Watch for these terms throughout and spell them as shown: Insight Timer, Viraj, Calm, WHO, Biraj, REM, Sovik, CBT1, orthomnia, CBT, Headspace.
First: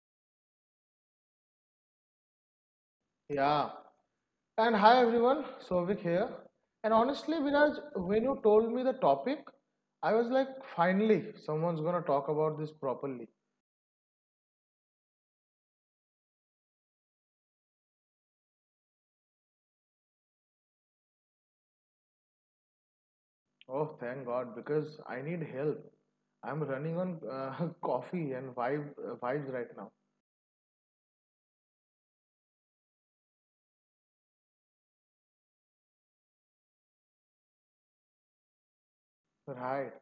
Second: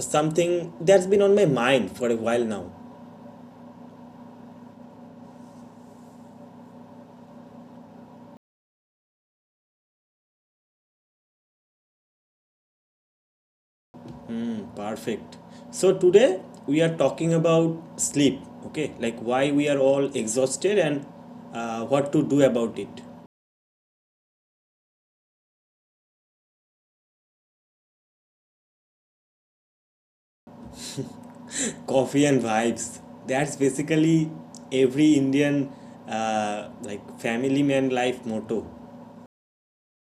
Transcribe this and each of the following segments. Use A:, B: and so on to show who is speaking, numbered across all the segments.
A: something that's been on my mind for a while now.
B: Yeah. And hi everyone, Sovik here. And honestly, Viraj, when you told me the topic, I was like, finally, someone's gonna talk about this properly.
A: Perfect. So today we are talking about sleep, okay? Like why we are all exhausted and what to do about it.
B: Oh, thank God, because I need help. I'm running on coffee and vibes right now.
A: Coffee and vibes. That's basically every Indian like family man life motto.
B: Right.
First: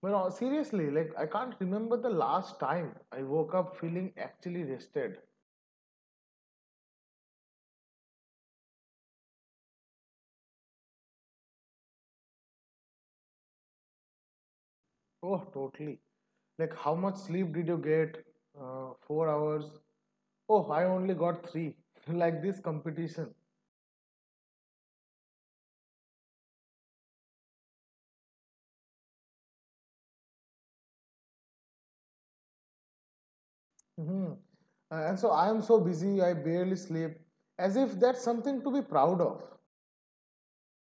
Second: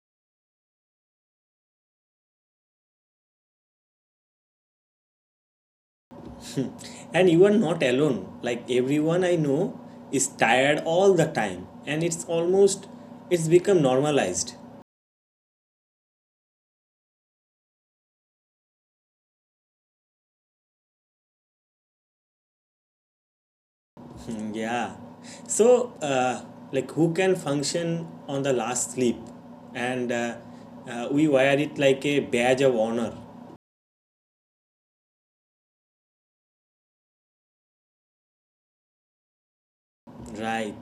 B: But seriously, like, I can't remember the last time I woke up feeling actually rested.
A: And you are not alone. Like everyone I know is tired all the time, and it's become normalized.
B: Oh, totally. Like, how much sleep did you get? 4 hours. Oh, I only got three. Like this competition.
A: Yeah. So like who can function on the last sleep, and we wear it like a badge of honor,
B: Mhm. And so I am so busy, I barely sleep. As if that's something to be proud of.
A: right?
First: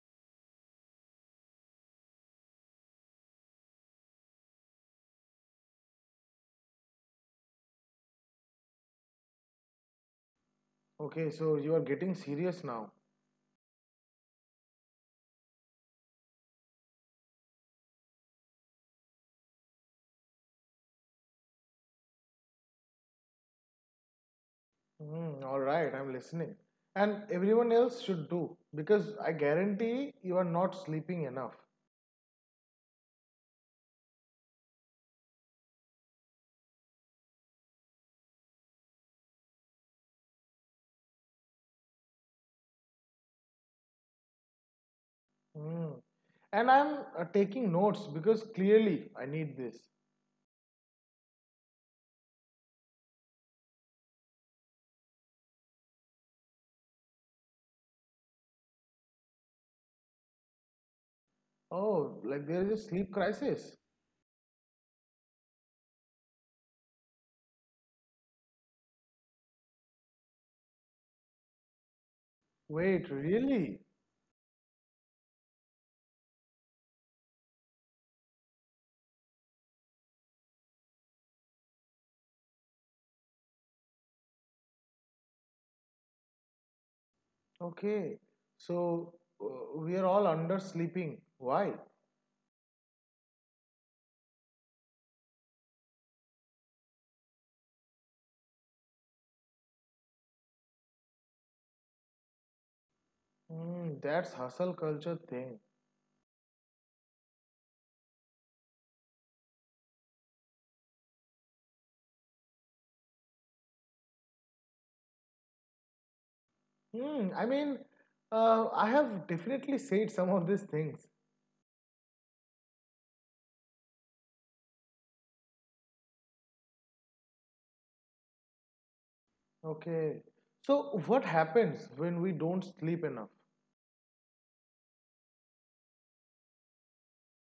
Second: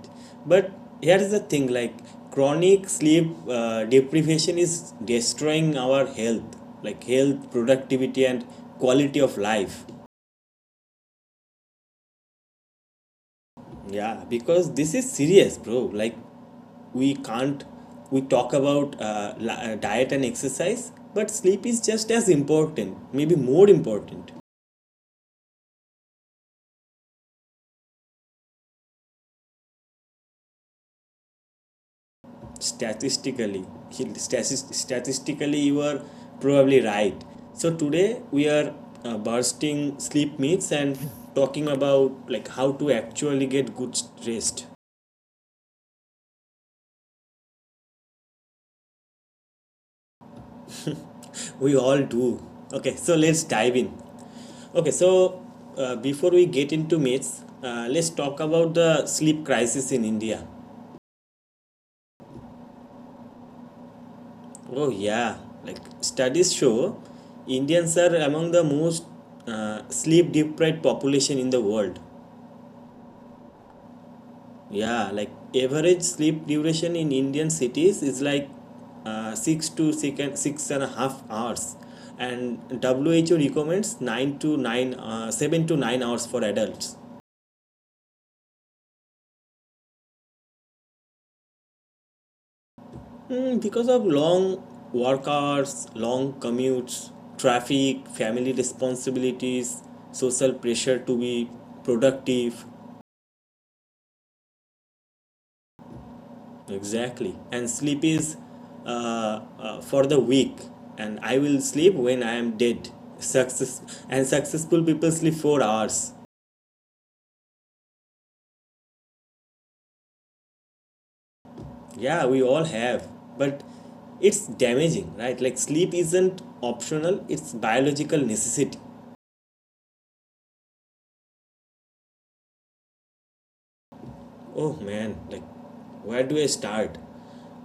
A: But here's the thing: like chronic sleep deprivation is destroying our health, like health, productivity, and quality of life.
B: Okay, so you are getting serious now.
A: Yeah, because this is serious, bro. Like, we can't, we talk about diet and exercise, but sleep is just as important, maybe more important.
B: Mhm, all right, I'm listening. And everyone else should do because I guarantee you are not sleeping enough.
A: Statistically, you are probably right. So, today we are bursting sleep myths and talking about like how to actually get good rest.
B: Mm. And I'm taking notes because clearly I need this.
A: We all do. Okay, so let's dive in. Okay, so before we get into myths, let's talk about the sleep crisis in India.
B: Oh, like there is a sleep crisis.
A: Oh, yeah, like studies show Indians are among the most sleep deprived population in the world.
B: Wait, really?
A: Yeah, like average sleep duration in Indian cities is like 6.5 hours, and WHO recommends 7 to 9 hours for adults.
B: Okay. So we are all under sleeping. Why?
A: Mm, because of long work hours, long commutes, traffic, family responsibilities, social pressure to be productive.
B: Mm, that's hustle culture thing.
A: Exactly. And sleep is for the weak. And I will sleep when I am dead. Success Successful people sleep 4 hours.
B: Hmm. I mean, I have definitely said some of these things.
A: Yeah, we all have, but it's damaging, right? Like sleep isn't optional; it's biological necessity.
B: Okay. So what happens when we don't sleep enough?
A: Oh man, like where do I start?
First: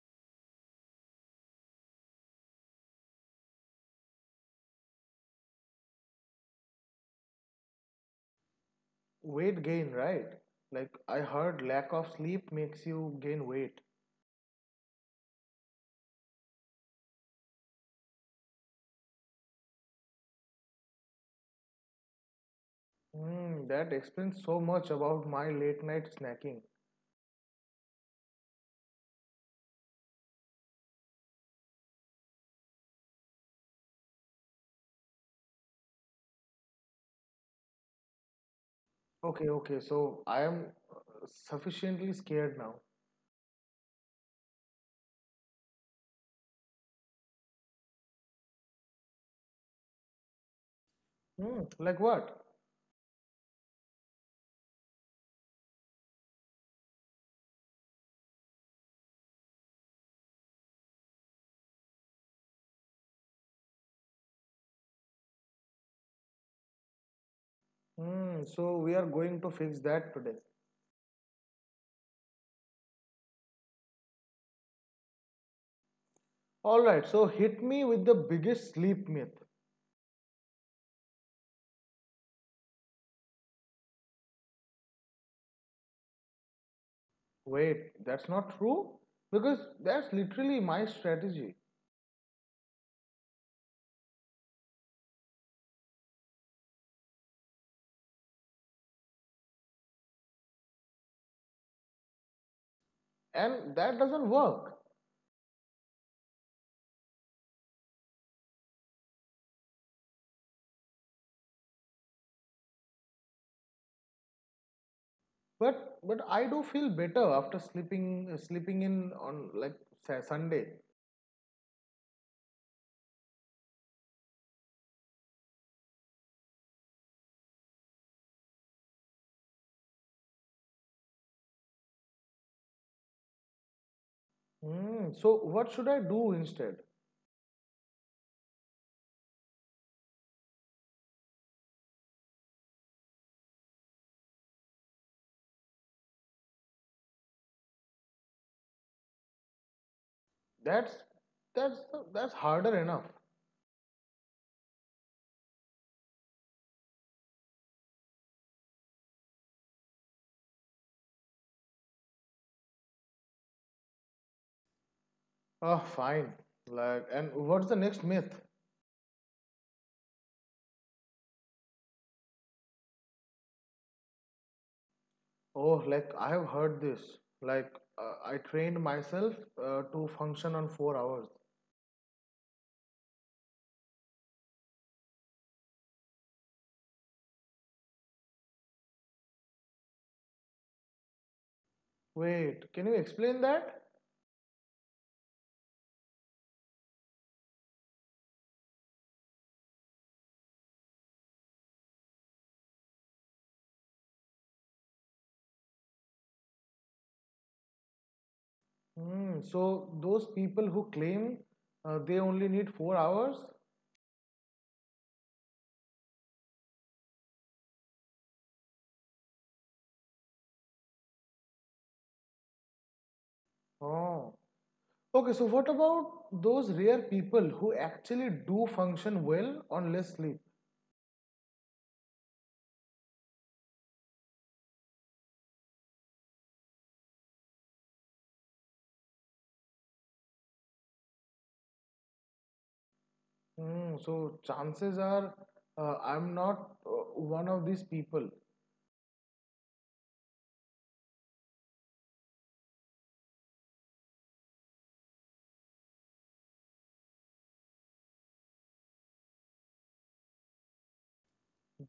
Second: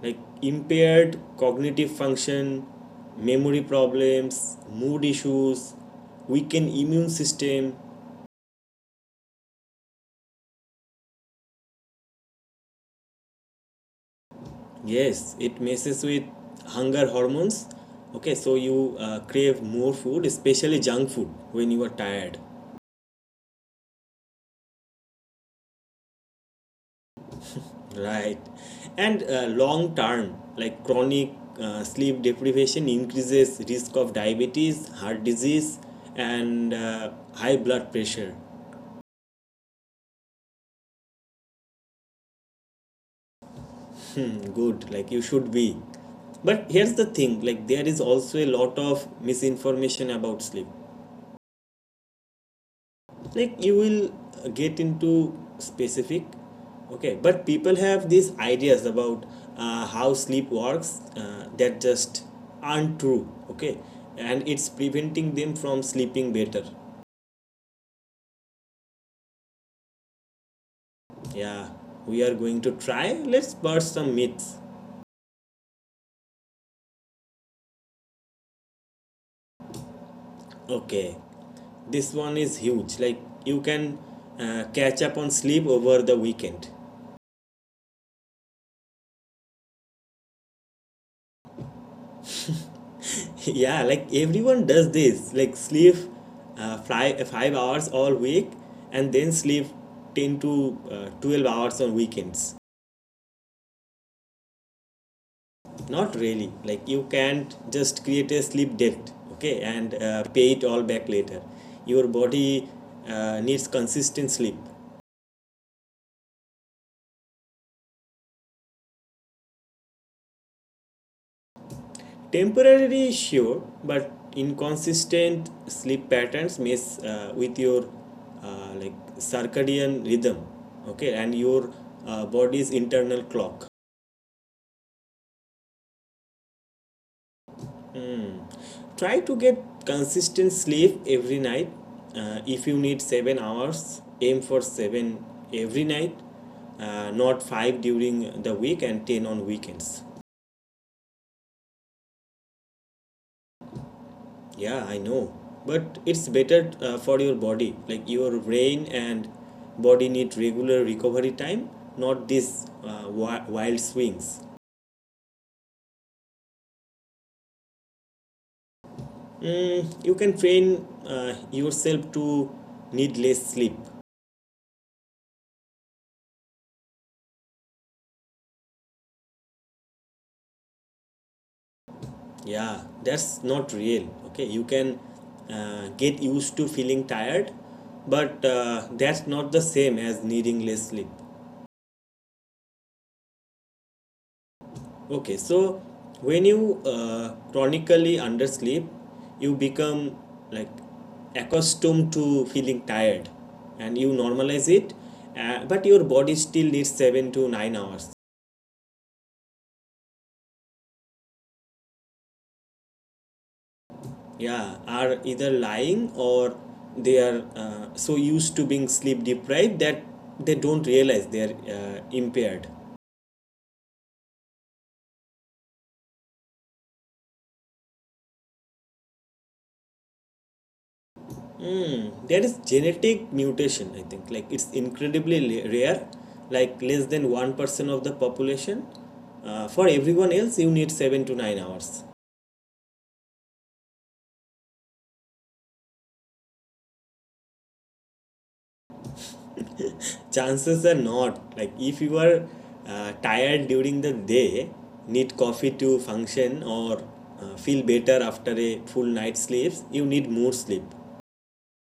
A: Like impaired cognitive function, memory problems, mood issues, weakened immune system.
B: Weight gain, right? Like I heard lack of sleep makes you gain weight.
A: Yes, it messes with hunger hormones. Okay, so you crave more food, especially junk food, when you are tired.
B: Hmm, that explains so much about my late night snacking.
A: Right. And long term, like chronic sleep deprivation increases risk of diabetes, heart disease, and high blood pressure.
B: Okay, okay. So I am uh, sufficiently scared now.
A: Hmm, good, like you should be. But here's the thing like, there is also a lot of misinformation about sleep.
B: Hmm, like what?
A: Like, you will get into specific, okay, but people have these ideas about how sleep works that just aren't true, okay, and it's preventing them from sleeping better.
B: Hmm, so we are going to fix that today.
A: Yeah, we are going to try, let's burst some myths.
B: All right, so hit me with the biggest sleep myth.
A: Okay, this one is huge. Like you can catch up on sleep over the weekend.
B: Wait, that's not true? Because that's literally my strategy,
A: Yeah, like everyone does this. Like sleep five hours all week, and then sleep ten to 12 hours on weekends.
B: and that doesn't work.
A: Not really. Like you can't just create a sleep debt. Okay, and pay it all back later. Your body needs consistent sleep.
B: But I do feel better after sleeping sleeping in on like Sunday.
A: Temporarily, sure, but inconsistent sleep patterns mess with your like circadian rhythm, okay, and your body's internal clock.
B: Hmm, so what should I do instead?
A: Hmm. Try to get consistent sleep every night. If you need 7 hours, aim for seven every night, not five during the week and ten on weekends.
B: That's that's that's harder enough.
A: Yeah, I know. But it's better for your body. Like your brain and body need regular recovery time, not these wild swings.
B: Oh, fine. Like, and what's the next myth?
A: Mm, you can train yourself to need less sleep.
B: Oh, like I have heard this. Like, I trained myself to function on 4 hours.
A: Yeah, that's not real. Okay, you can get used to feeling tired, but that's not the same as needing less sleep.
B: Wait, can you explain that?
A: Okay, so when you chronically undersleep, you become like accustomed to feeling tired and you normalize it, but your body still needs 7 to 9 hours.
B: Hmm. So those people who claim they only need 4 hours?
A: Yeah, are either lying or they are so used to being sleep deprived that they don't realize they're impaired.
B: Oh. Okay. So what about those rare people who actually do function well on less sleep?
A: Mm, there is genetic mutation, I think. Like it's incredibly rare, like less than 1% of the population. For everyone else, you need 7 to 9 hours.
B: Hmm. So chances are, I'm not one of these people.
A: Chances are not. Like if you are tired during the day, need coffee to function, or feel better after a full night's sleep, you need more sleep.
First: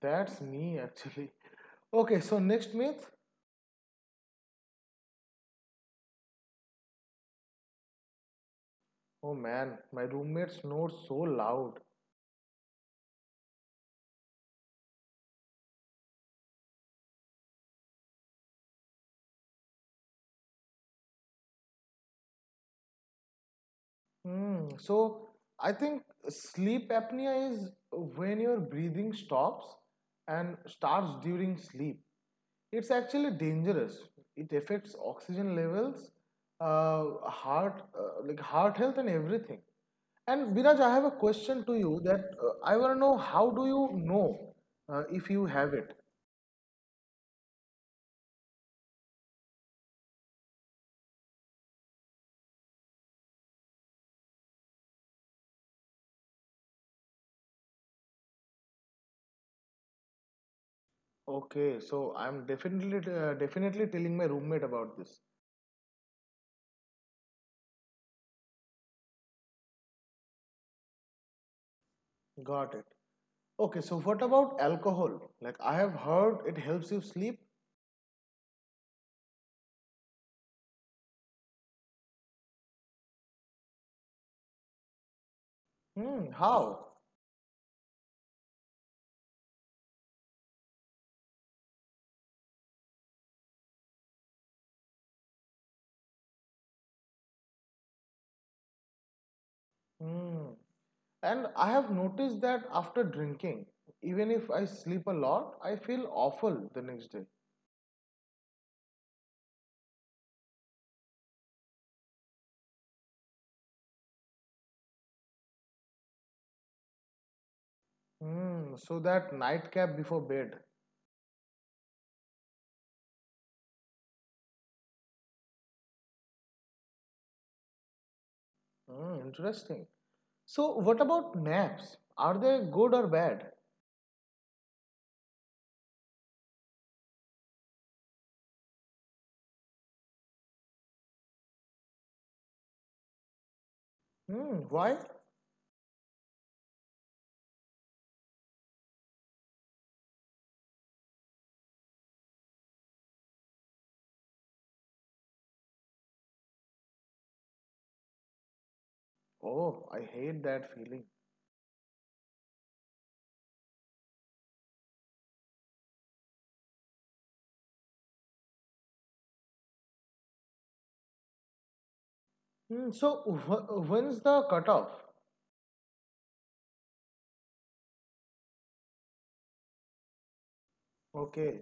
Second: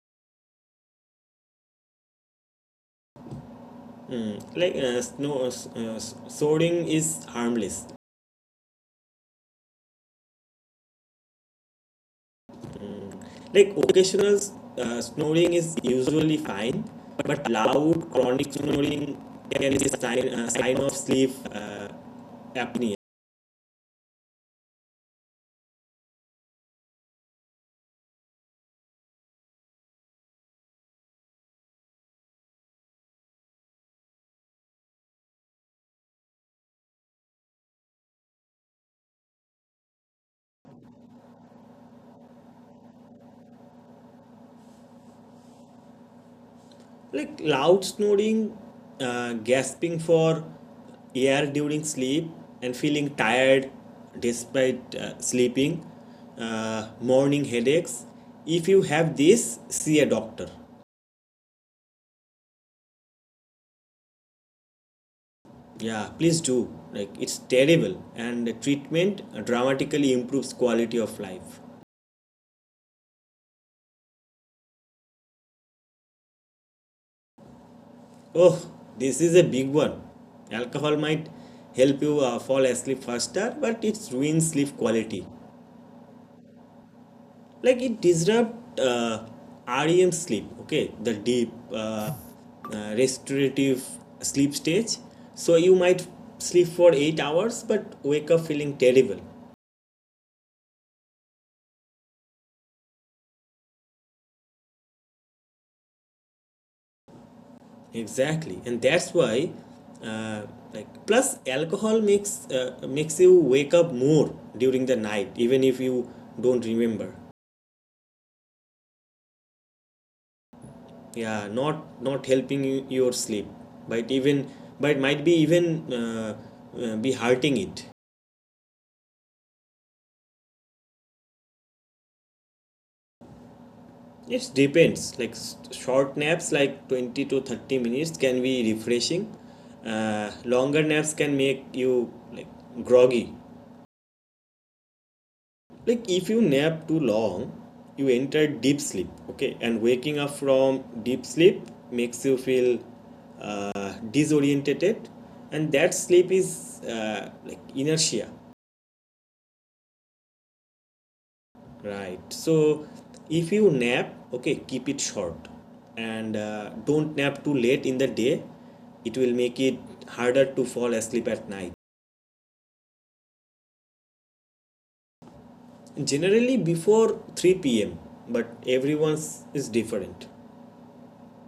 B: That's me actually. Okay, so next myth.
A: Mm, like uh, soaring is harmless.
B: Oh man, my roommate snores so loud.
A: Like occasional snoring is usually fine, but loud chronic snoring can be a sign of sleep apnea.
B: Hmm, so I think sleep apnea is when your breathing stops and starts during sleep. It's actually dangerous. It affects oxygen levels, like heart health and everything. And Biraj, I have a question to you that I want to know how do you know if you have it?
A: Like loud snoring, gasping for air during sleep, and feeling tired despite sleeping, morning headaches. If you have this, see a doctor.
B: Okay, so I'm definitely telling my roommate about this.
A: Yeah, please do. Like it's terrible, and the treatment dramatically improves quality of life.
B: Got it. Okay, so what about alcohol? Like I have heard it helps you sleep.
A: Oh, this is a big one. Alcohol might help you fall asleep faster, but it ruins sleep quality.
B: Hmm, how?
A: Like it disrupts REM sleep, okay, the deep restorative sleep stage. So you might sleep for 8 hours but wake up feeling terrible.
B: Hmm. And I have noticed that after drinking, even if I sleep a lot, I feel awful the next day.
A: Exactly. And that's why uh, like plus alcohol makes you wake up more during the night even if you don't remember.
B: Hmm, so that nightcap before bed.
A: Yeah, not not helping you, your sleep, but even but might be even be hurting it.
B: Hmm, interesting. So what about naps? Are they good or bad?
A: It depends like short naps like 20 to 30 minutes can be refreshing, longer naps can make you like groggy.
B: Hmm, why?
A: Like if you nap too long you enter deep sleep, okay, and waking up from deep sleep makes you feel disoriented, and that sleep is like inertia.
B: Oh, I hate that feeling.
A: Right. So if you nap, okay, keep it short and don't nap too late in the day. It will make it harder to fall asleep at night.
B: Mm, so when's the cutoff?
A: Generally before 3 p.m., but everyone's is different.
B: Okay.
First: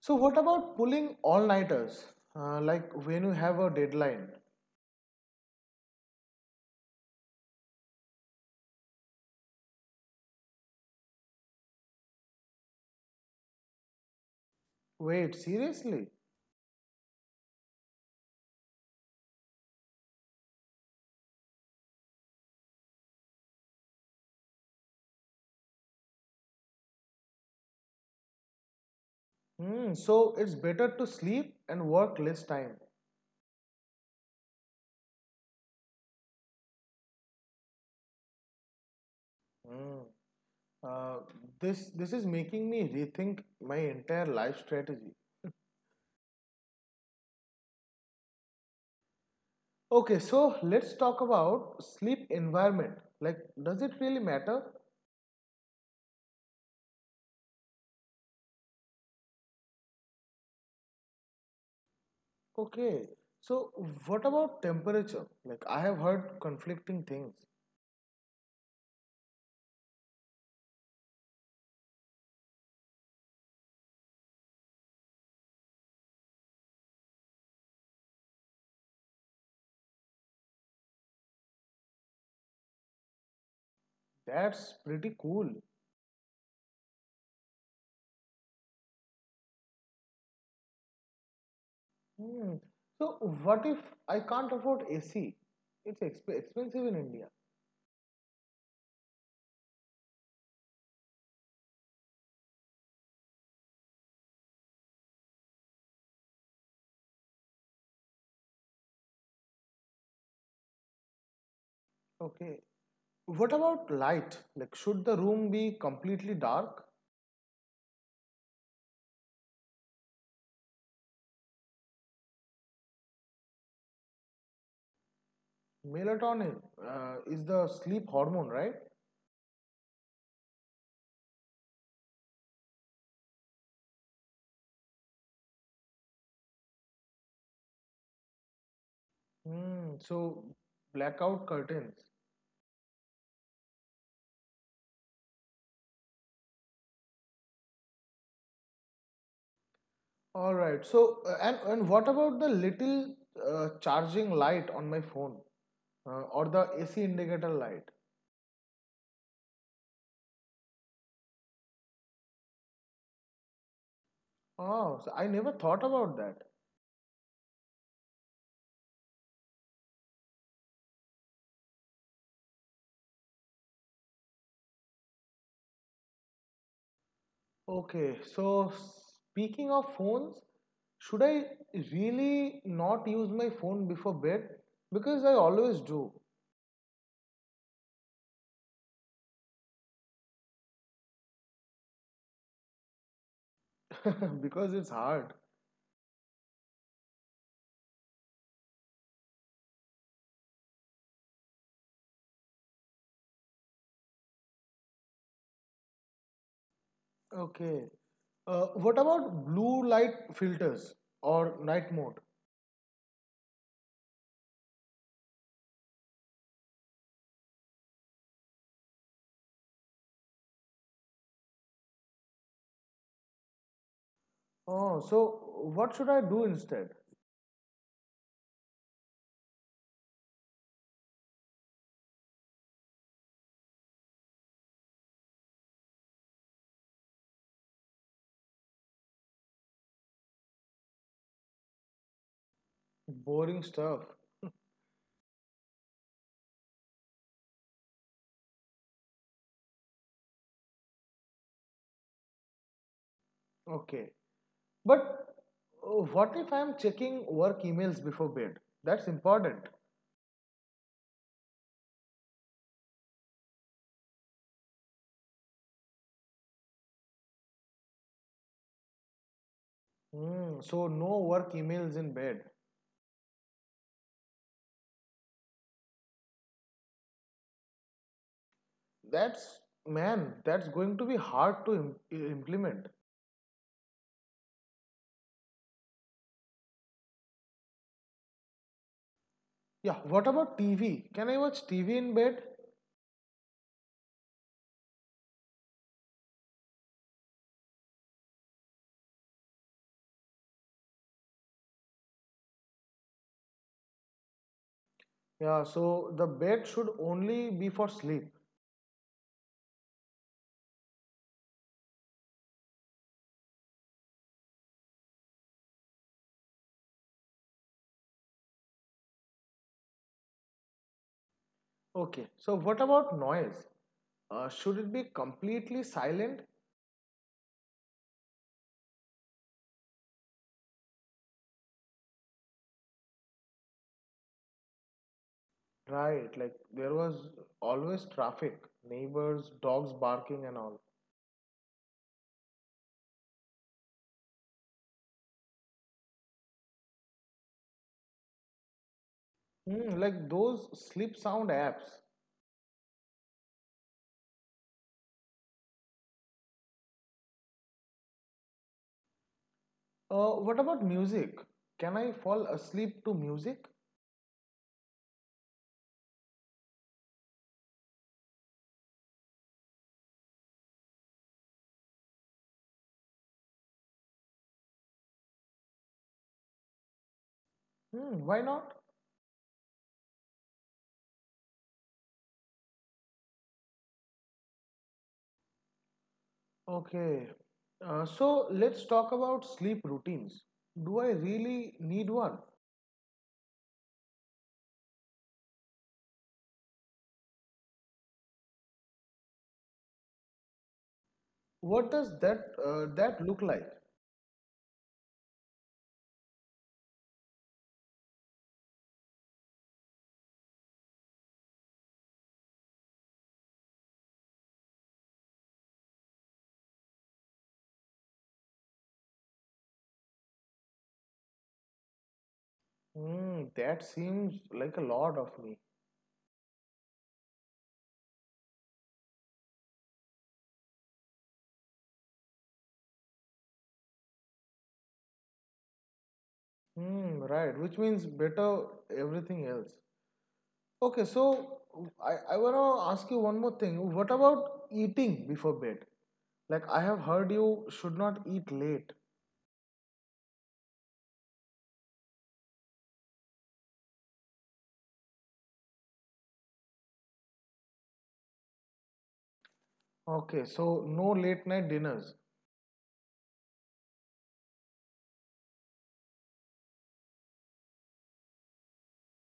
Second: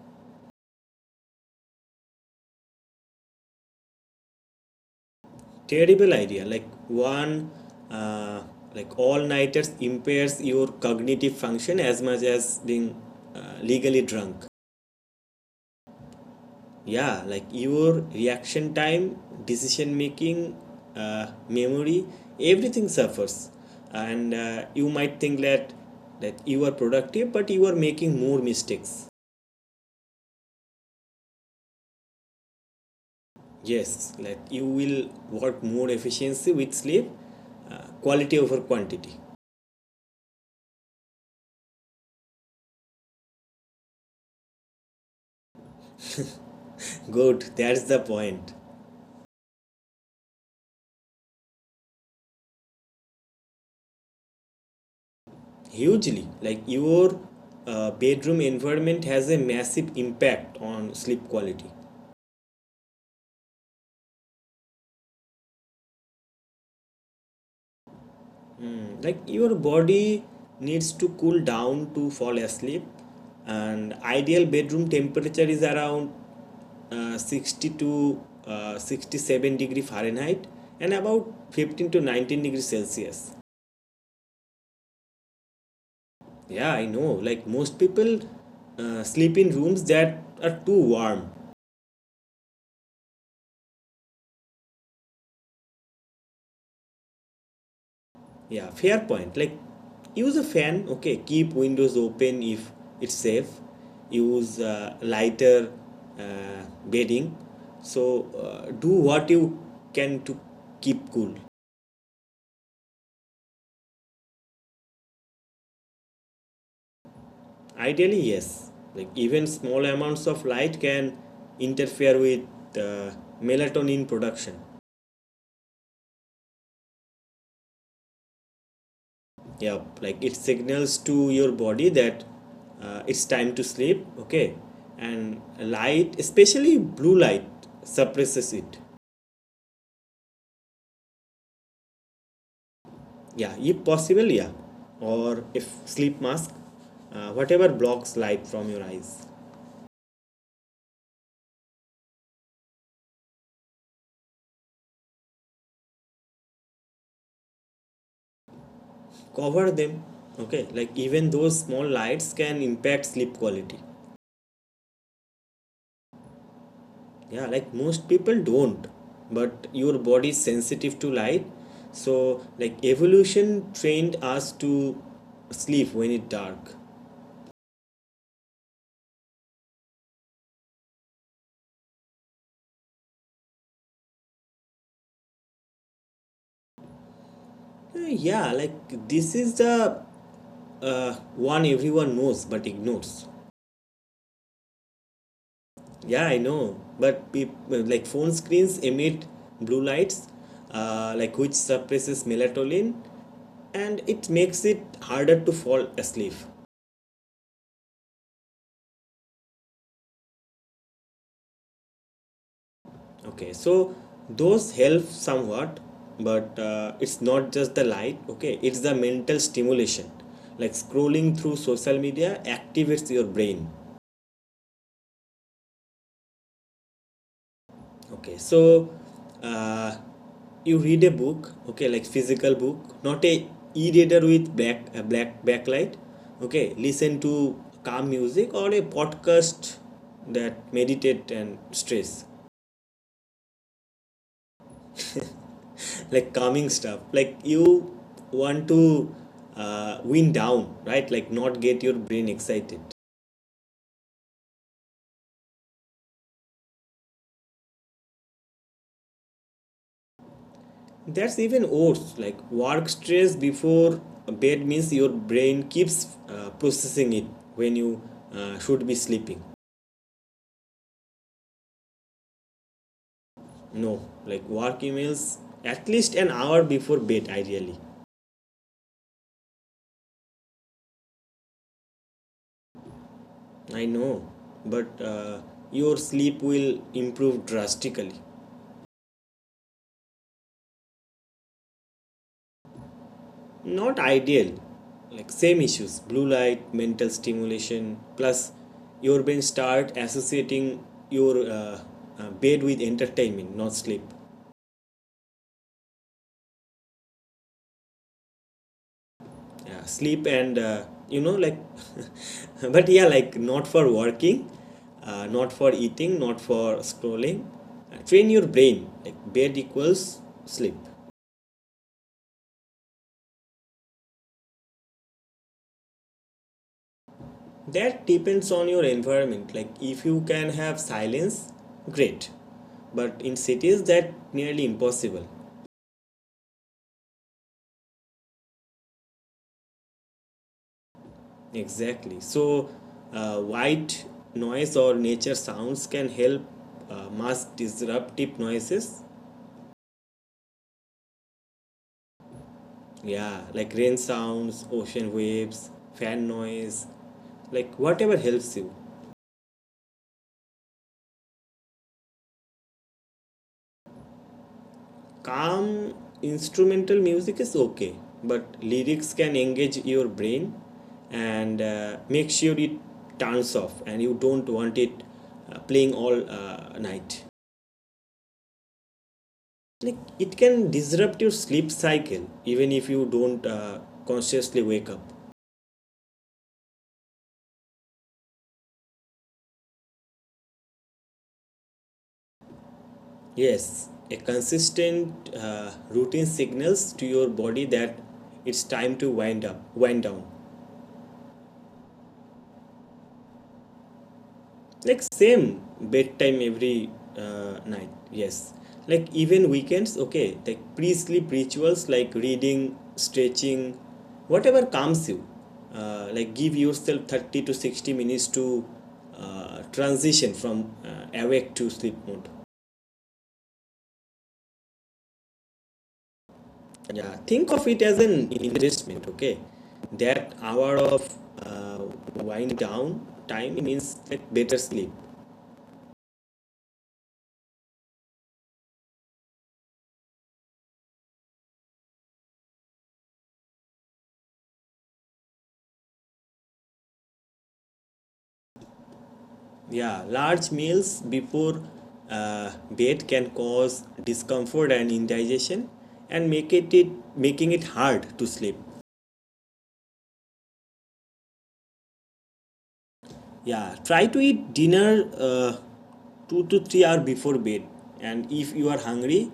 B: So what about pulling all-nighters? Like when you have a deadline?
A: Terrible idea. Like one, uh, like all nighters impairs your cognitive function as much as being legally drunk.
B: Wait, seriously?
A: Yeah, like your reaction time, decision making, memory, everything suffers. And you might think that you are productive but you are making more mistakes.
B: Mm, so it's better to sleep and work less time.
A: Yes, like you will work more efficiency with sleep, quality over quantity.
B: Mm. Uh, this is making me rethink my entire life strategy.
A: Good, that's the point.
B: Okay, so let's talk about sleep environment. Like, does it really matter?
A: Hugely, like your bedroom environment has a massive impact on sleep quality.
B: Okay. So what about temperature? Like I have heard conflicting things.
A: Mm, like your body needs to cool down to fall asleep, and ideal bedroom temperature is around 60 to uh, 67-degree Fahrenheit, and about 15 to 19 degrees Celsius.
B: That's pretty cool.
A: Yeah, I know. Like most people sleep in rooms that are too warm.
B: Hmm. So, what if I can't afford AC? It's expensive in India.
A: Yeah, fair point. Like, use a fan. Okay, keep windows open if it's safe. Use lighter bedding. So do what you can to keep cool.
B: Okay. What about light? Like, should the room be completely dark?
A: Ideally, yes. Like even small amounts of light can interfere with uh, melatonin production.
B: Melatonin is the sleep hormone, right?
A: Yeah, like it signals to your body that it's time to sleep. Okay, and light, especially blue light, suppresses it.
B: Hmm. So, blackout curtains.
A: Yeah, if possible, yeah. Or if sleep mask, whatever blocks light from your eyes,
B: All right. So, and what about the little charging light on my phone or the AC indicator light?
A: cover them. Okay, like even those small lights can impact sleep quality.
B: Oh, so I never thought about that.
A: Yeah, like most people don't, but your body is sensitive to light. So, like evolution trained us to sleep when it's dark.
B: Okay, so speaking of phones, should I really not use my phone before bed? Because I always do,
A: Yeah, like this is the one everyone knows but ignores.
B: because it's hard.
A: Yeah, I know, but peop like phone screens emit blue lights, like which suppresses melatonin, and it makes it harder to fall asleep.
B: Okay. What about blue light filters or night mode?
A: Okay, so those help somewhat, but it's not just the light. Okay, it's the mental stimulation. Like scrolling through social media activates your brain.
B: Oh, so what should I do instead?
A: Okay, so uh, you read a book, okay, like physical book, not a e-reader with black backlight. Okay, listen to calm music or a podcast, that meditate and stress,
B: Boring stuff.
A: like calming stuff. Like you want to wind down, right? Like not get your brain excited.
B: Okay. But what if I'm checking work emails before bed? That's important.
A: That's even worse. Like work stress before bed means your brain keeps processing it when you should be sleeping.
B: Hmm, so no work emails in bed.
A: No, like work emails at least an hour before bed, ideally.
B: That's Man, that's going to be hard to implement.
A: I know, but your sleep will improve drastically.
B: Yeah, what about TV? Can I watch TV in bed?
A: Not ideal, like same issues: blue light, mental stimulation, plus your brain start associating your bed with entertainment, not sleep.
B: Yeah, so the bed should only be for sleep.
A: Yeah, sleep and you know, like but yeah, like not for working, not for eating, not for scrolling. Train your brain like bed equals sleep.
B: Okay, so what about noise? Should it be completely silent?
A: That depends on your environment. Like if you can have silence, great, but in cities that nearly impossible.
B: Right, like there was always traffic, neighbors, dogs barking, and all.
A: Exactly, so white noise or nature sounds can help mask disruptive noises.
B: Hmm, like those sleep sound apps.
A: Yeah, like rain sounds, ocean waves, fan noise, like whatever helps you.
B: What about music? Can I fall asleep to music?
A: Calm instrumental music is okay, but lyrics can engage your brain, and make sure it turns off and you don't want it playing all night.
B: Hmm, why not?
A: Like it can disrupt your sleep cycle even if you don't consciously wake up.
B: Okay. So let's talk about sleep routines. Do I really need one?
A: Yes, a consistent routine signals to your body that it's time to wind down.
B: What does that look like?
A: Like same bedtime every night. Yes, like even weekends. Okay, like pre-sleep rituals like reading, stretching, whatever calms you. Like give yourself 30 to 60 minutes to transition from awake to sleep mode.
B: Hmm, that seems like a lot of me.
A: Yeah, think of it as an investment, okay? That hour of uh, wind down time means that better sleep.
B: Hmm, right, which means better everything else. Okay, so I wanna ask you one more thing. What about eating before bed? Like I have heard you should not eat late.
A: Yeah, large meals before bed can cause discomfort and indigestion and make it, it making it hard to sleep.
B: Okay, so no late night dinners.
A: Yeah, try to eat dinner 2 to 3 hours before bed, and if you are hungry,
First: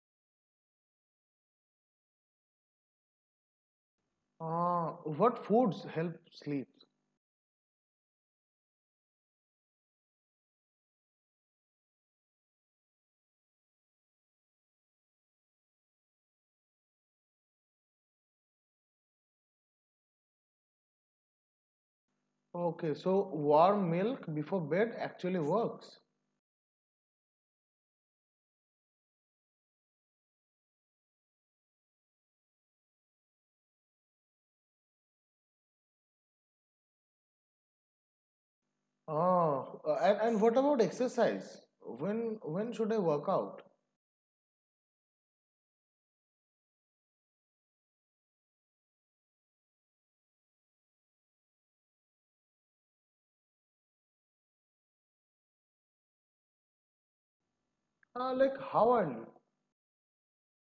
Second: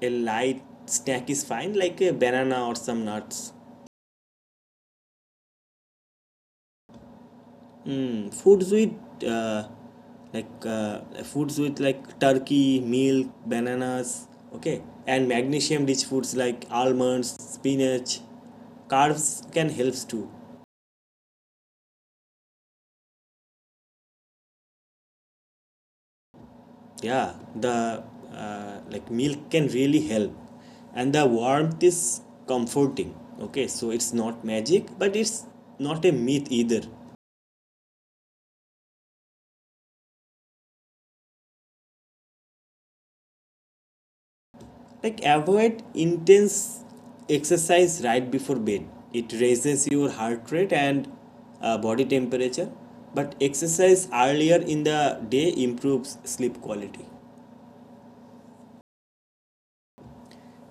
A: a light snack is fine, like a banana or some nuts.
B: Ah, what foods help sleep?
A: Mm, uh, foods with like turkey, milk, bananas, okay, and magnesium-rich foods like almonds, spinach, carbs can help too.
B: Okay, so warm milk before bed actually works.
A: Yeah, the like milk can really help, and the warmth is comforting. Okay, so it's not magic, but it's not a myth either.
B: Ah, and what about exercise? When should I work out?
A: Like avoid intense exercise right before bed. It raises your heart rate and body temperature. But exercise earlier in the day improves sleep quality.
B: Ah, like how early?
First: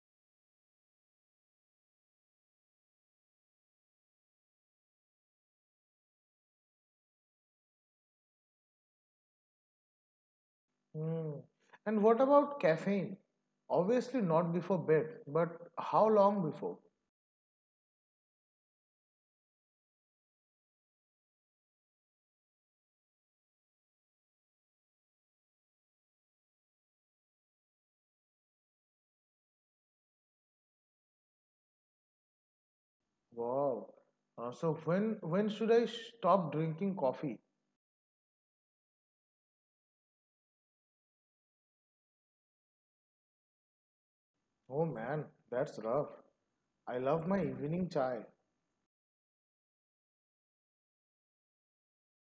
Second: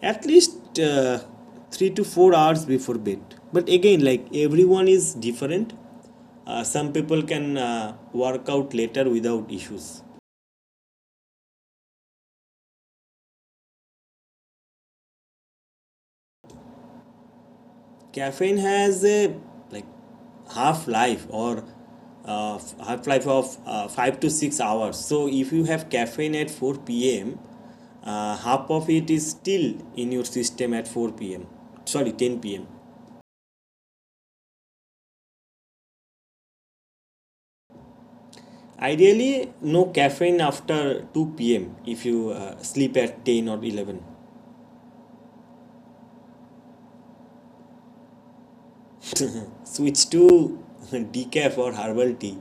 A: At least 3 to 4 hours before bed. But again, like everyone is different. Some people can work out later without issues.
B: Hmm. And what about caffeine? Obviously not before bed, but how long before?
A: Caffeine has a like half life or uh, half life of 5 to 6 hours, so if you have caffeine at 4 p.m., half of it is still in your system at 4 p.m., sorry, 10 p.m.
B: Wow. So when should I stop drinking coffee?
A: Ideally no caffeine after 2 p.m. if you sleep at 10 or 11.
B: Oh man, that's rough. I love my evening chai,
A: Switch to decaf or herbal tea.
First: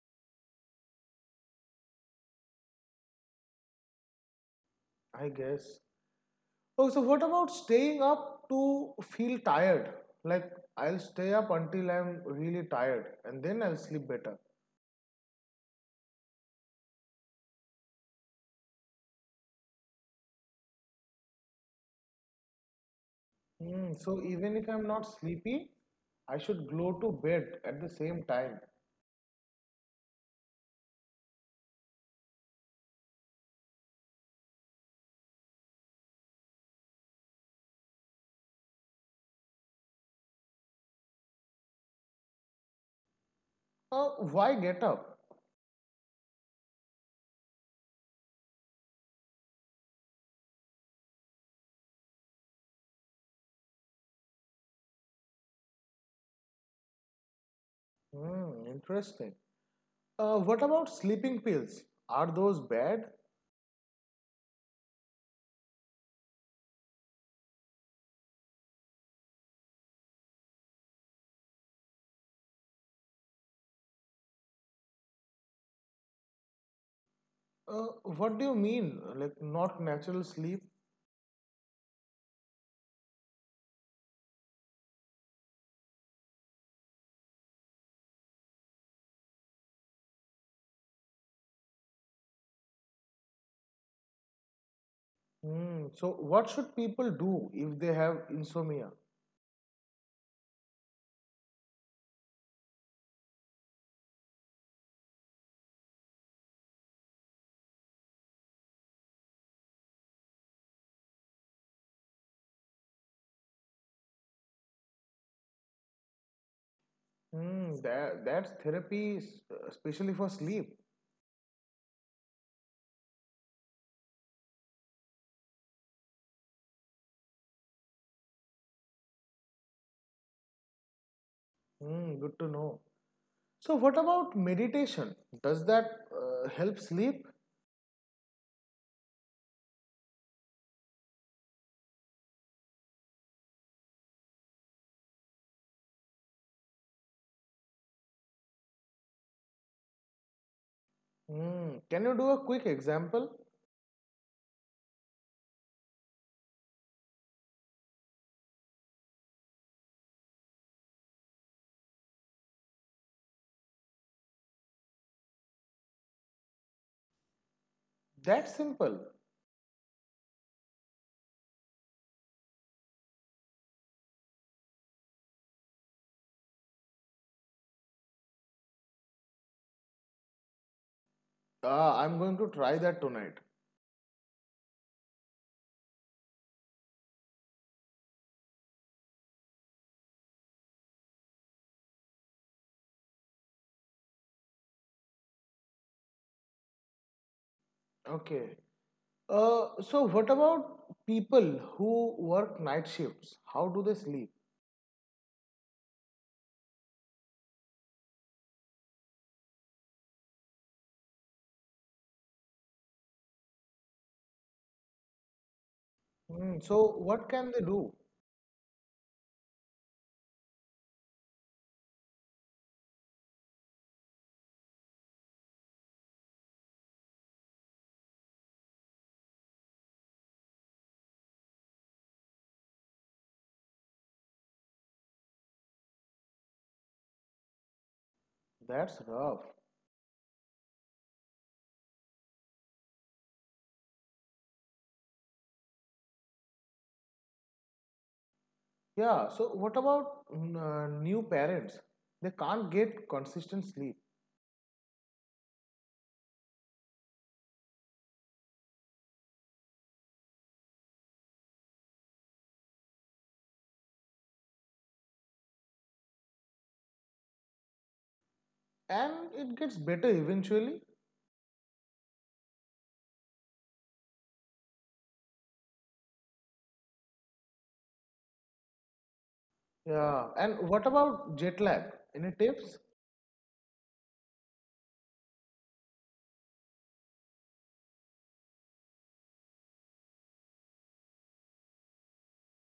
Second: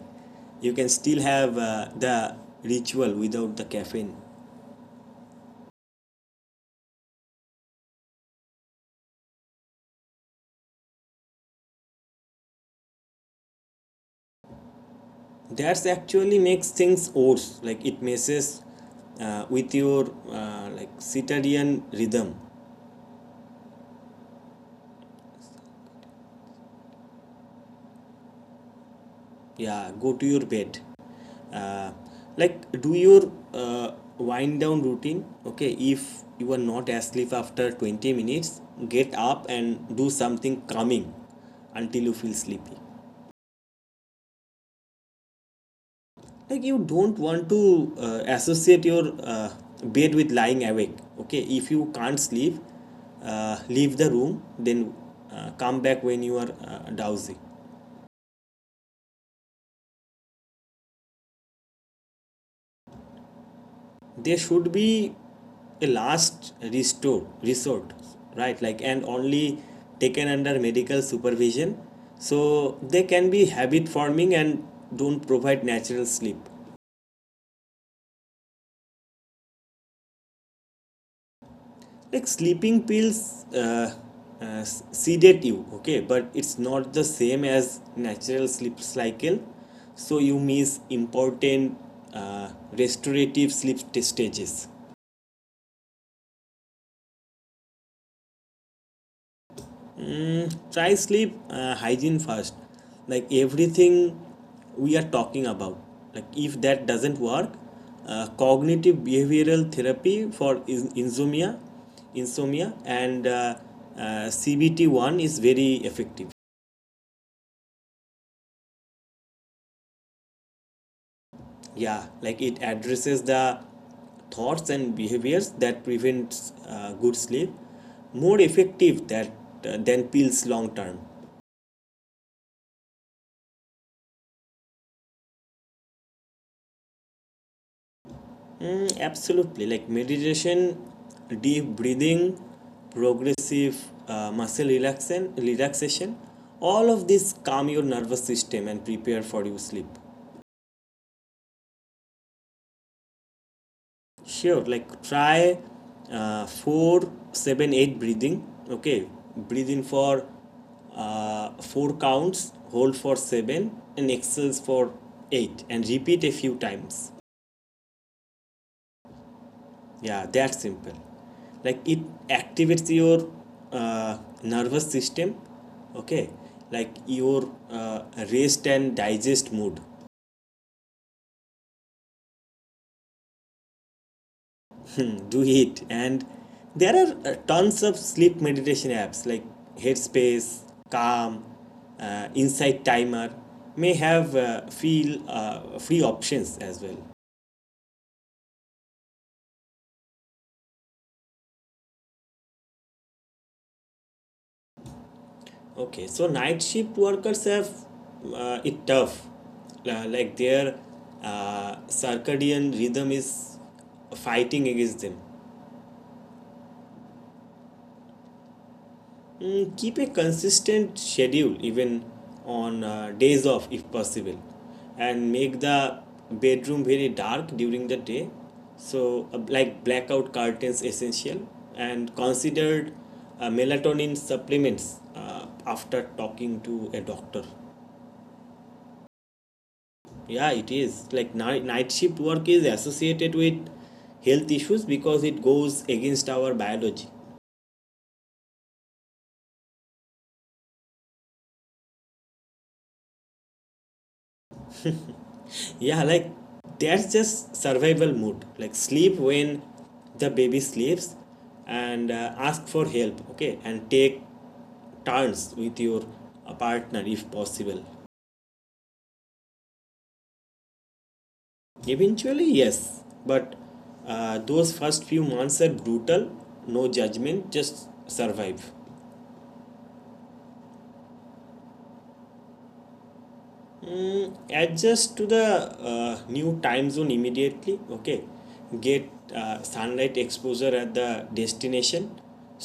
A: You can still have the ritual without the caffeine.
B: I guess. Oh, so what about staying up to feel tired? Like I'll stay up until I'm really tired and then I'll sleep better.
A: That's actually makes things worse, like it messes with your like circadian rhythm.
B: Hmm, so even if I'm not sleepy, I should go to bed at the same time.
A: Yeah, go to your bed, uh, like do your wind down routine, okay? If you are not asleep after 20 minutes, get up and do something calming until you feel sleepy.
B: Uh, why get up?
A: Like you don't want to associate your bed with lying awake. Okay, if you can't sleep, leave the room, then come back when you are drowsy.
B: Hmm, interesting. What about sleeping pills? Are those bad?
A: There should be a last restore resort, right? Like and only taken under medical supervision, so they can be habit forming and don't provide natural sleep.
B: Uh, what do you mean? Like not natural sleep?
A: Like sleeping pills uh, sedate you, okay, but it's not the same as natural sleep cycle. So you miss important restorative sleep stages.
B: Hmm, so what should people do if they have insomnia?
A: Try sleep hygiene first. Like everything we are talking about. Like if that doesn't work, cognitive behavioral therapy for insomnia, and CBT one is very effective.
B: Mm, that that's therapy, especially for sleep.
A: Yeah, like it addresses the thoughts and behaviors that prevents good sleep, more effective that than pills long term.
B: Mm, good to know. So, what about meditation? Does that help sleep?
A: Mm, absolutely, like meditation, deep breathing, progressive muscle relaxation, all of this calm your nervous system and prepare for your sleep.
B: Mm, can you do a quick example?
A: Sure, like try four, seven, eight breathing. Okay, breathe in for four counts, hold for seven, and exhale for eight, and repeat a few times.
B: That simple.
A: Yeah, that's simple. Like it activates your uh, nervous system. Okay, like your rest and digest mood.
B: Ah, I'm going to try that tonight.
A: Hmm, do it. And there are tons of sleep meditation apps like Headspace, Calm, Insight Timer, may have free options as well.
B: Okay. So what about people who work night shifts? How do they sleep?
A: Okay, so night shift workers have it tough. Like their circadian rhythm is fighting against them.
B: Mm, so what can they do?
A: Mm, keep a consistent schedule even on days off if possible, and make the bedroom very dark during the day, so like blackout curtains essential, and considered melatonin supplements after talking to a doctor.
B: That's rough.
A: Yeah, it is. Like night, night shift work is associated with health issues because it goes against our biology.
B: Yeah. So what about new parents? They can't get consistent sleep.
A: Yeah, like that's just survival mode. Like sleep when the baby sleeps, and ask for help, okay? And take turns with your partner if possible.
B: And it gets better eventually.
A: Eventually, yes, but those first few months are brutal, no judgment, just survive.
B: Yeah. And what about jet lag? Any tips?
A: Adjust to the new time zone immediately, okay? Get sunlight exposure at the destination,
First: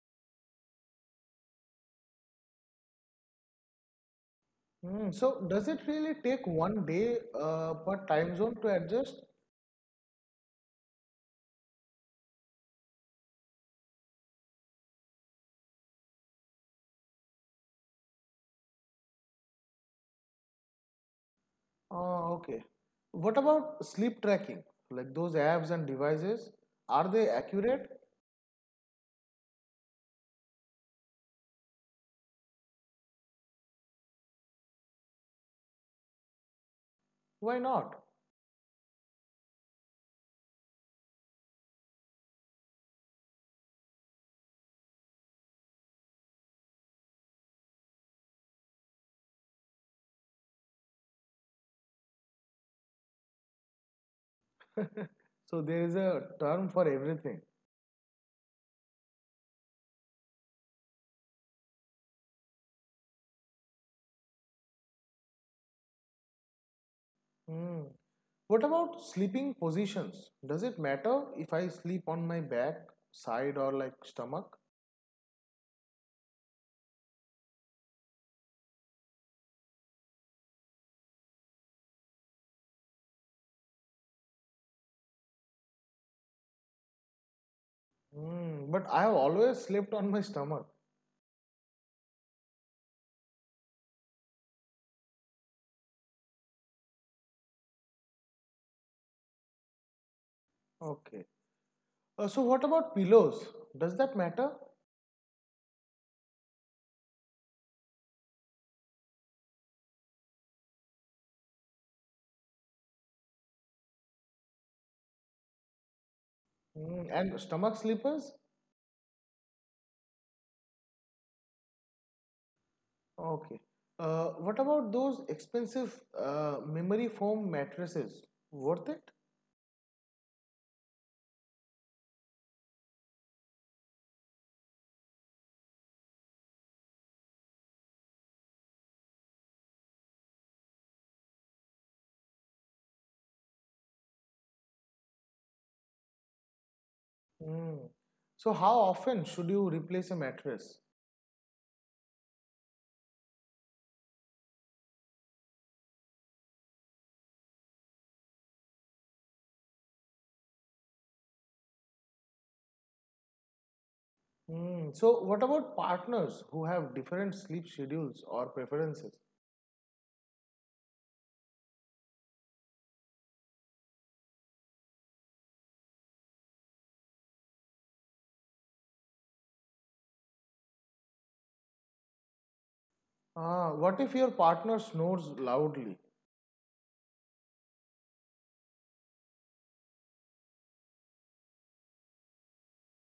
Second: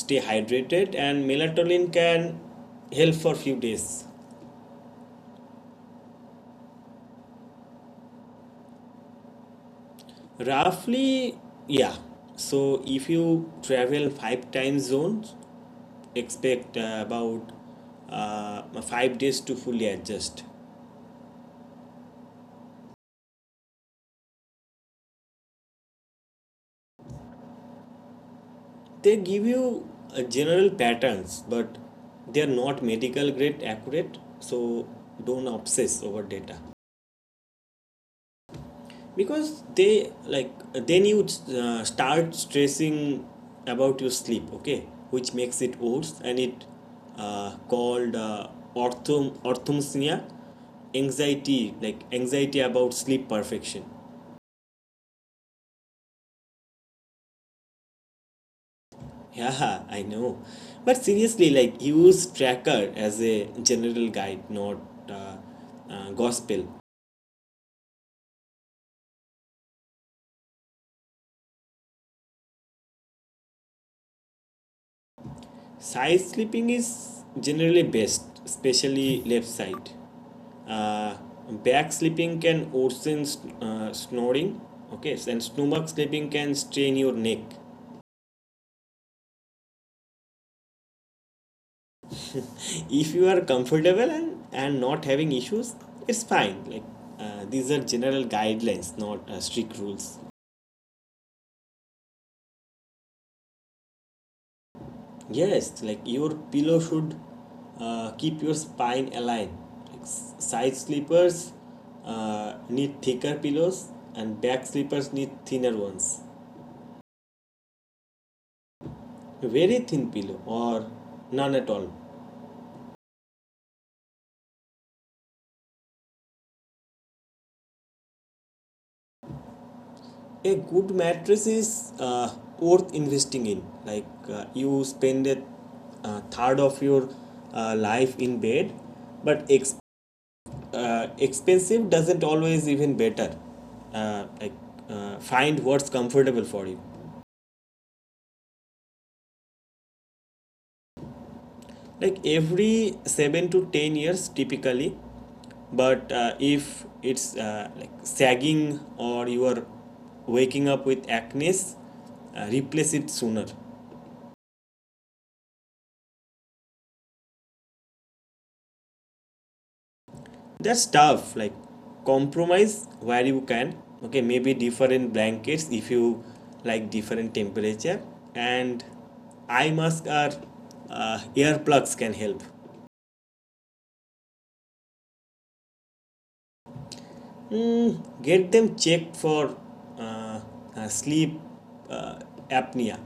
A: stay hydrated, and melatonin can help for few days.
B: Hmm. So does it really take one day per time zone to adjust?
A: Roughly, yeah. So if you travel 5 time zones, expect about 5 days to fully adjust.
B: Okay. What about sleep tracking? Like those apps and devices, are they accurate?
A: They give you general patterns, but they are not medical grade accurate, so don't obsess over data.
B: Why not?
A: Because they, like then you start stressing about your sleep, okay, which makes it worse, and it called orthomsnia, anxiety, like anxiety about sleep perfection.
B: So there is a term for everything.
A: Yeah, I know. But seriously, like use tracker as a general guide, not uh, gospel.
B: Hmm. What about sleeping positions? Does it matter if I sleep on my back, side, or like stomach?
A: Side sleeping is generally best, especially left side. Uh, Back sleeping can worsen snoring. Okay, and stomach sleeping can strain your neck.
B: Mm, but I have always slept on my stomach.
A: If you are comfortable and not having issues, it's fine. Like these are general guidelines, not strict rules.
B: Okay. So what about pillows? Does that matter?
A: Yes, like your pillow should keep your spine aligned. Like side sleepers need thicker pillows, and back sleepers need thinner ones.
B: Mm, and stomach sleepers?
A: A very thin pillow or none at all.
B: Okay. What about those expensive memory foam mattresses? Worth it?
A: A good mattress is worth investing in. Like you spend a third of your life in bed, but expensive doesn't always even better, uh, like find what's comfortable for you.
B: Mm. So how often should you replace a mattress?
A: Like every 7 to 10 years typically, but if it's like sagging or you are waking up with acne, replace it sooner.
B: Mm. So what about partners who have different sleep schedules or preferences?
A: That's tough. Like compromise where you can. Okay, maybe different blankets if you like different temperature, and eye mask or earplugs can help.
B: Ah, what if your partner snores loudly?
A: Mm, get them checked for uh, sleep uh, apnea.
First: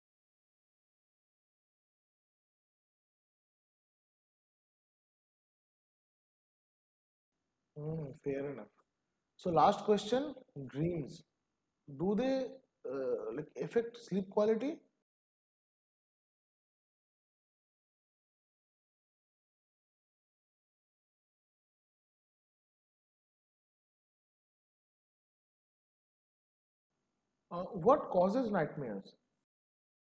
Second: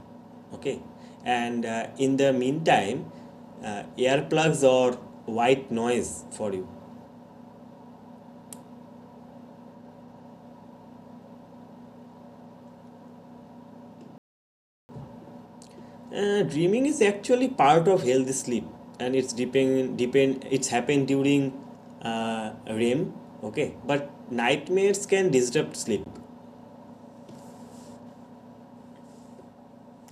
A: Okay, and in the meantime, earplugs or white noise for you.
B: Mm, fair enough. So last question, dreams. Do they like affect sleep quality?
A: Dreaming is actually part of healthy sleep, and it's depend depend it's happened during REM. Okay, but nightmares can disrupt sleep.
B: What causes nightmares?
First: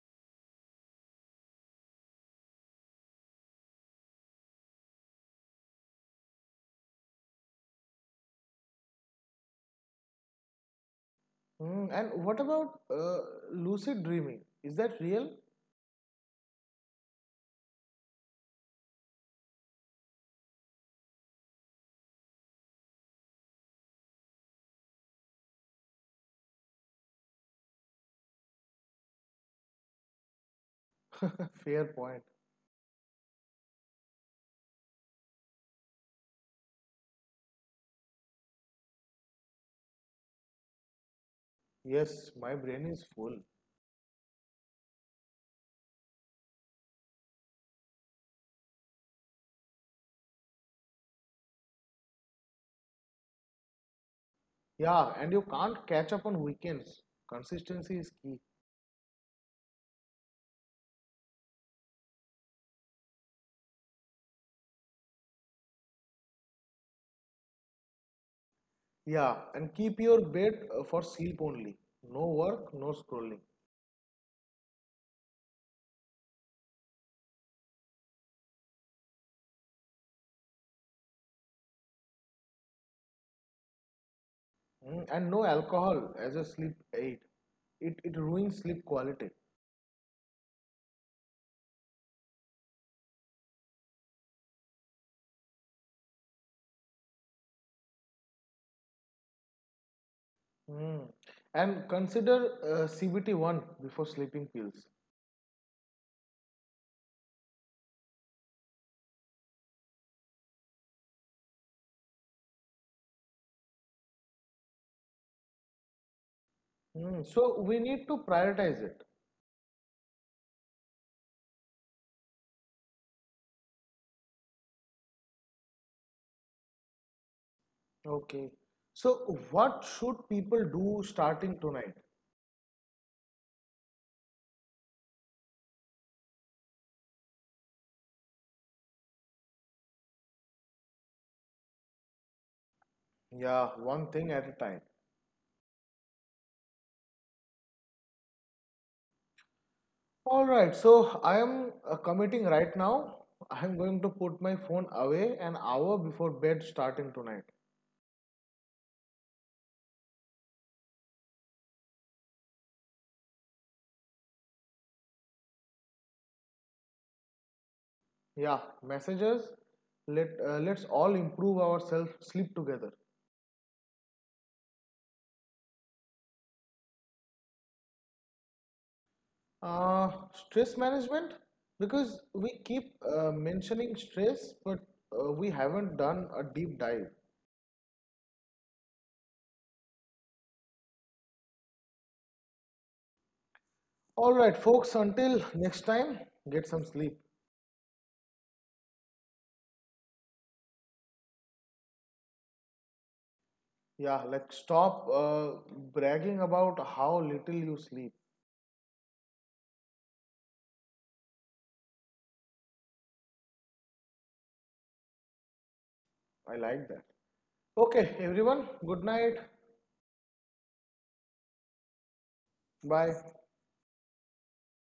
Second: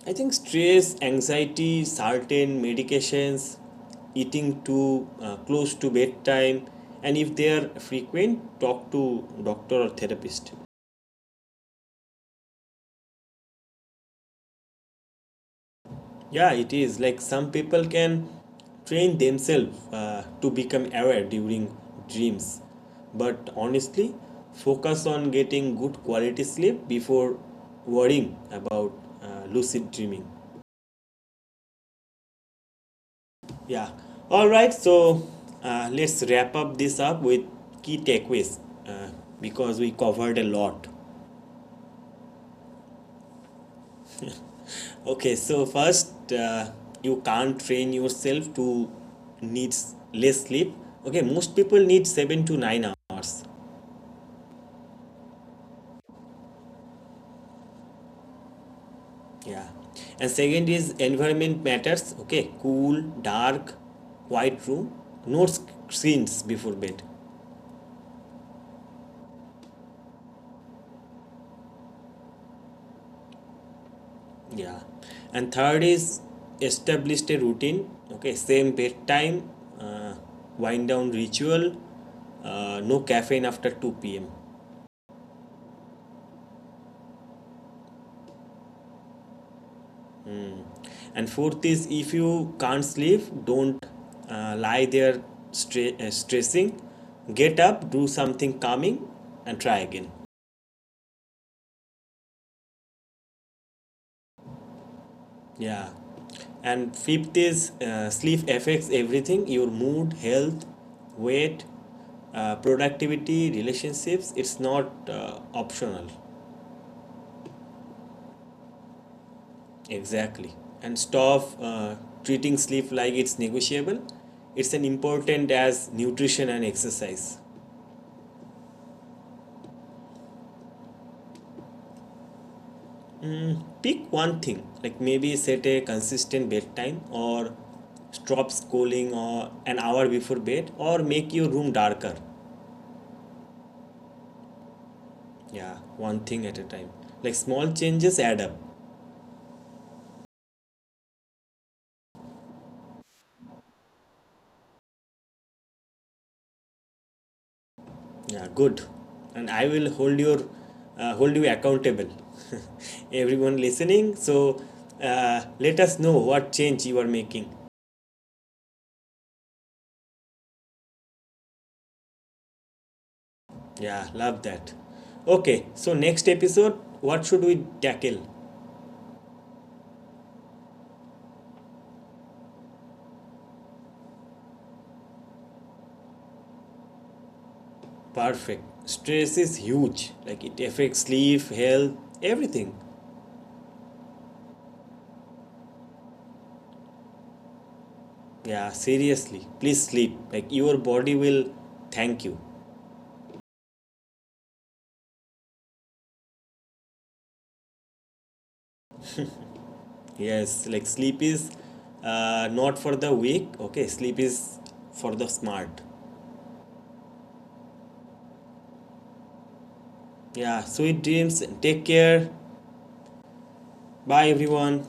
A: I think stress, anxiety, certain medications, eating too close to bedtime, and if they are frequent, talk to doctor or therapist.
B: Hmm, and what about lucid dreaming? Is that real?
A: Yeah, it is. Like some people can train themselves to become aware during dreams. But honestly, focus on getting good quality sleep before worrying about lucid dreaming.
B: Fair point.
A: Yeah. All right, so let's wrap up this up with key takeaways uh, because we covered a lot.
B: Yes, my brain is full.
A: Okay, so first, you can't train yourself to need less sleep. Okay, most people need 7 to 9 hours.
B: Yeah, and you can't catch up on weekends. Consistency is key.
A: Yeah. And second is environment matters. Okay, cool, dark, quiet room, no screens before bed.
B: Yeah, and keep your bed for sleep only. No work, no scrolling.
A: Yeah. And third is established a routine. Okay, same bedtime, uh, wind down ritual, no caffeine after 2 p.m.
B: Hmm, and no alcohol as a sleep aid. It ruins sleep quality.
A: And fourth is if you can't sleep, don't lie there stressing. Get up, do something calming, and try again.
B: Hmm. And consider CBT1 before sleeping pills.
A: Yeah. And fifth is sleep affects everything, your mood, health, weight, productivity, relationships. It's not optional.
B: Hmm, so we need to prioritize it.
A: Exactly. And stop treating sleep like it's negotiable. It's as important as nutrition and exercise.
B: Okay. So, what should people do starting tonight?
A: Pick one thing, like maybe set a consistent bedtime or stop scrolling or an hour before bed or make your room darker.
B: Yeah, one thing at a time.
A: Yeah, one thing at a time. Like small changes add up.
B: All right. So, I am committing right now. I am going to put my phone away an hour before bed starting tonight.
A: Yeah, good. And I will hold your hold you accountable. Everyone listening, so let us know what change you are making.
B: Yeah, messages. Let's all improve ourselves, sleep together.
A: Yeah, love that. Okay, so next episode, what should we tackle?
B: Stress management because we keep mentioning stress, but we haven't done a deep dive.
A: Perfect. Stress is huge. Like it affects sleep, health, everything.
B: All right, folks. Until next time, get some sleep.
A: Yeah, seriously. Please sleep. Like your body will thank you.
B: Yeah, like stop bragging about how little you sleep.
A: Yes, like sleep is not for the weak. Okay, sleep is for the smart.
B: I like that. Okay, everyone, good night.
A: Yeah, sweet dreams. Take care.
B: Bye.
A: Bye, everyone.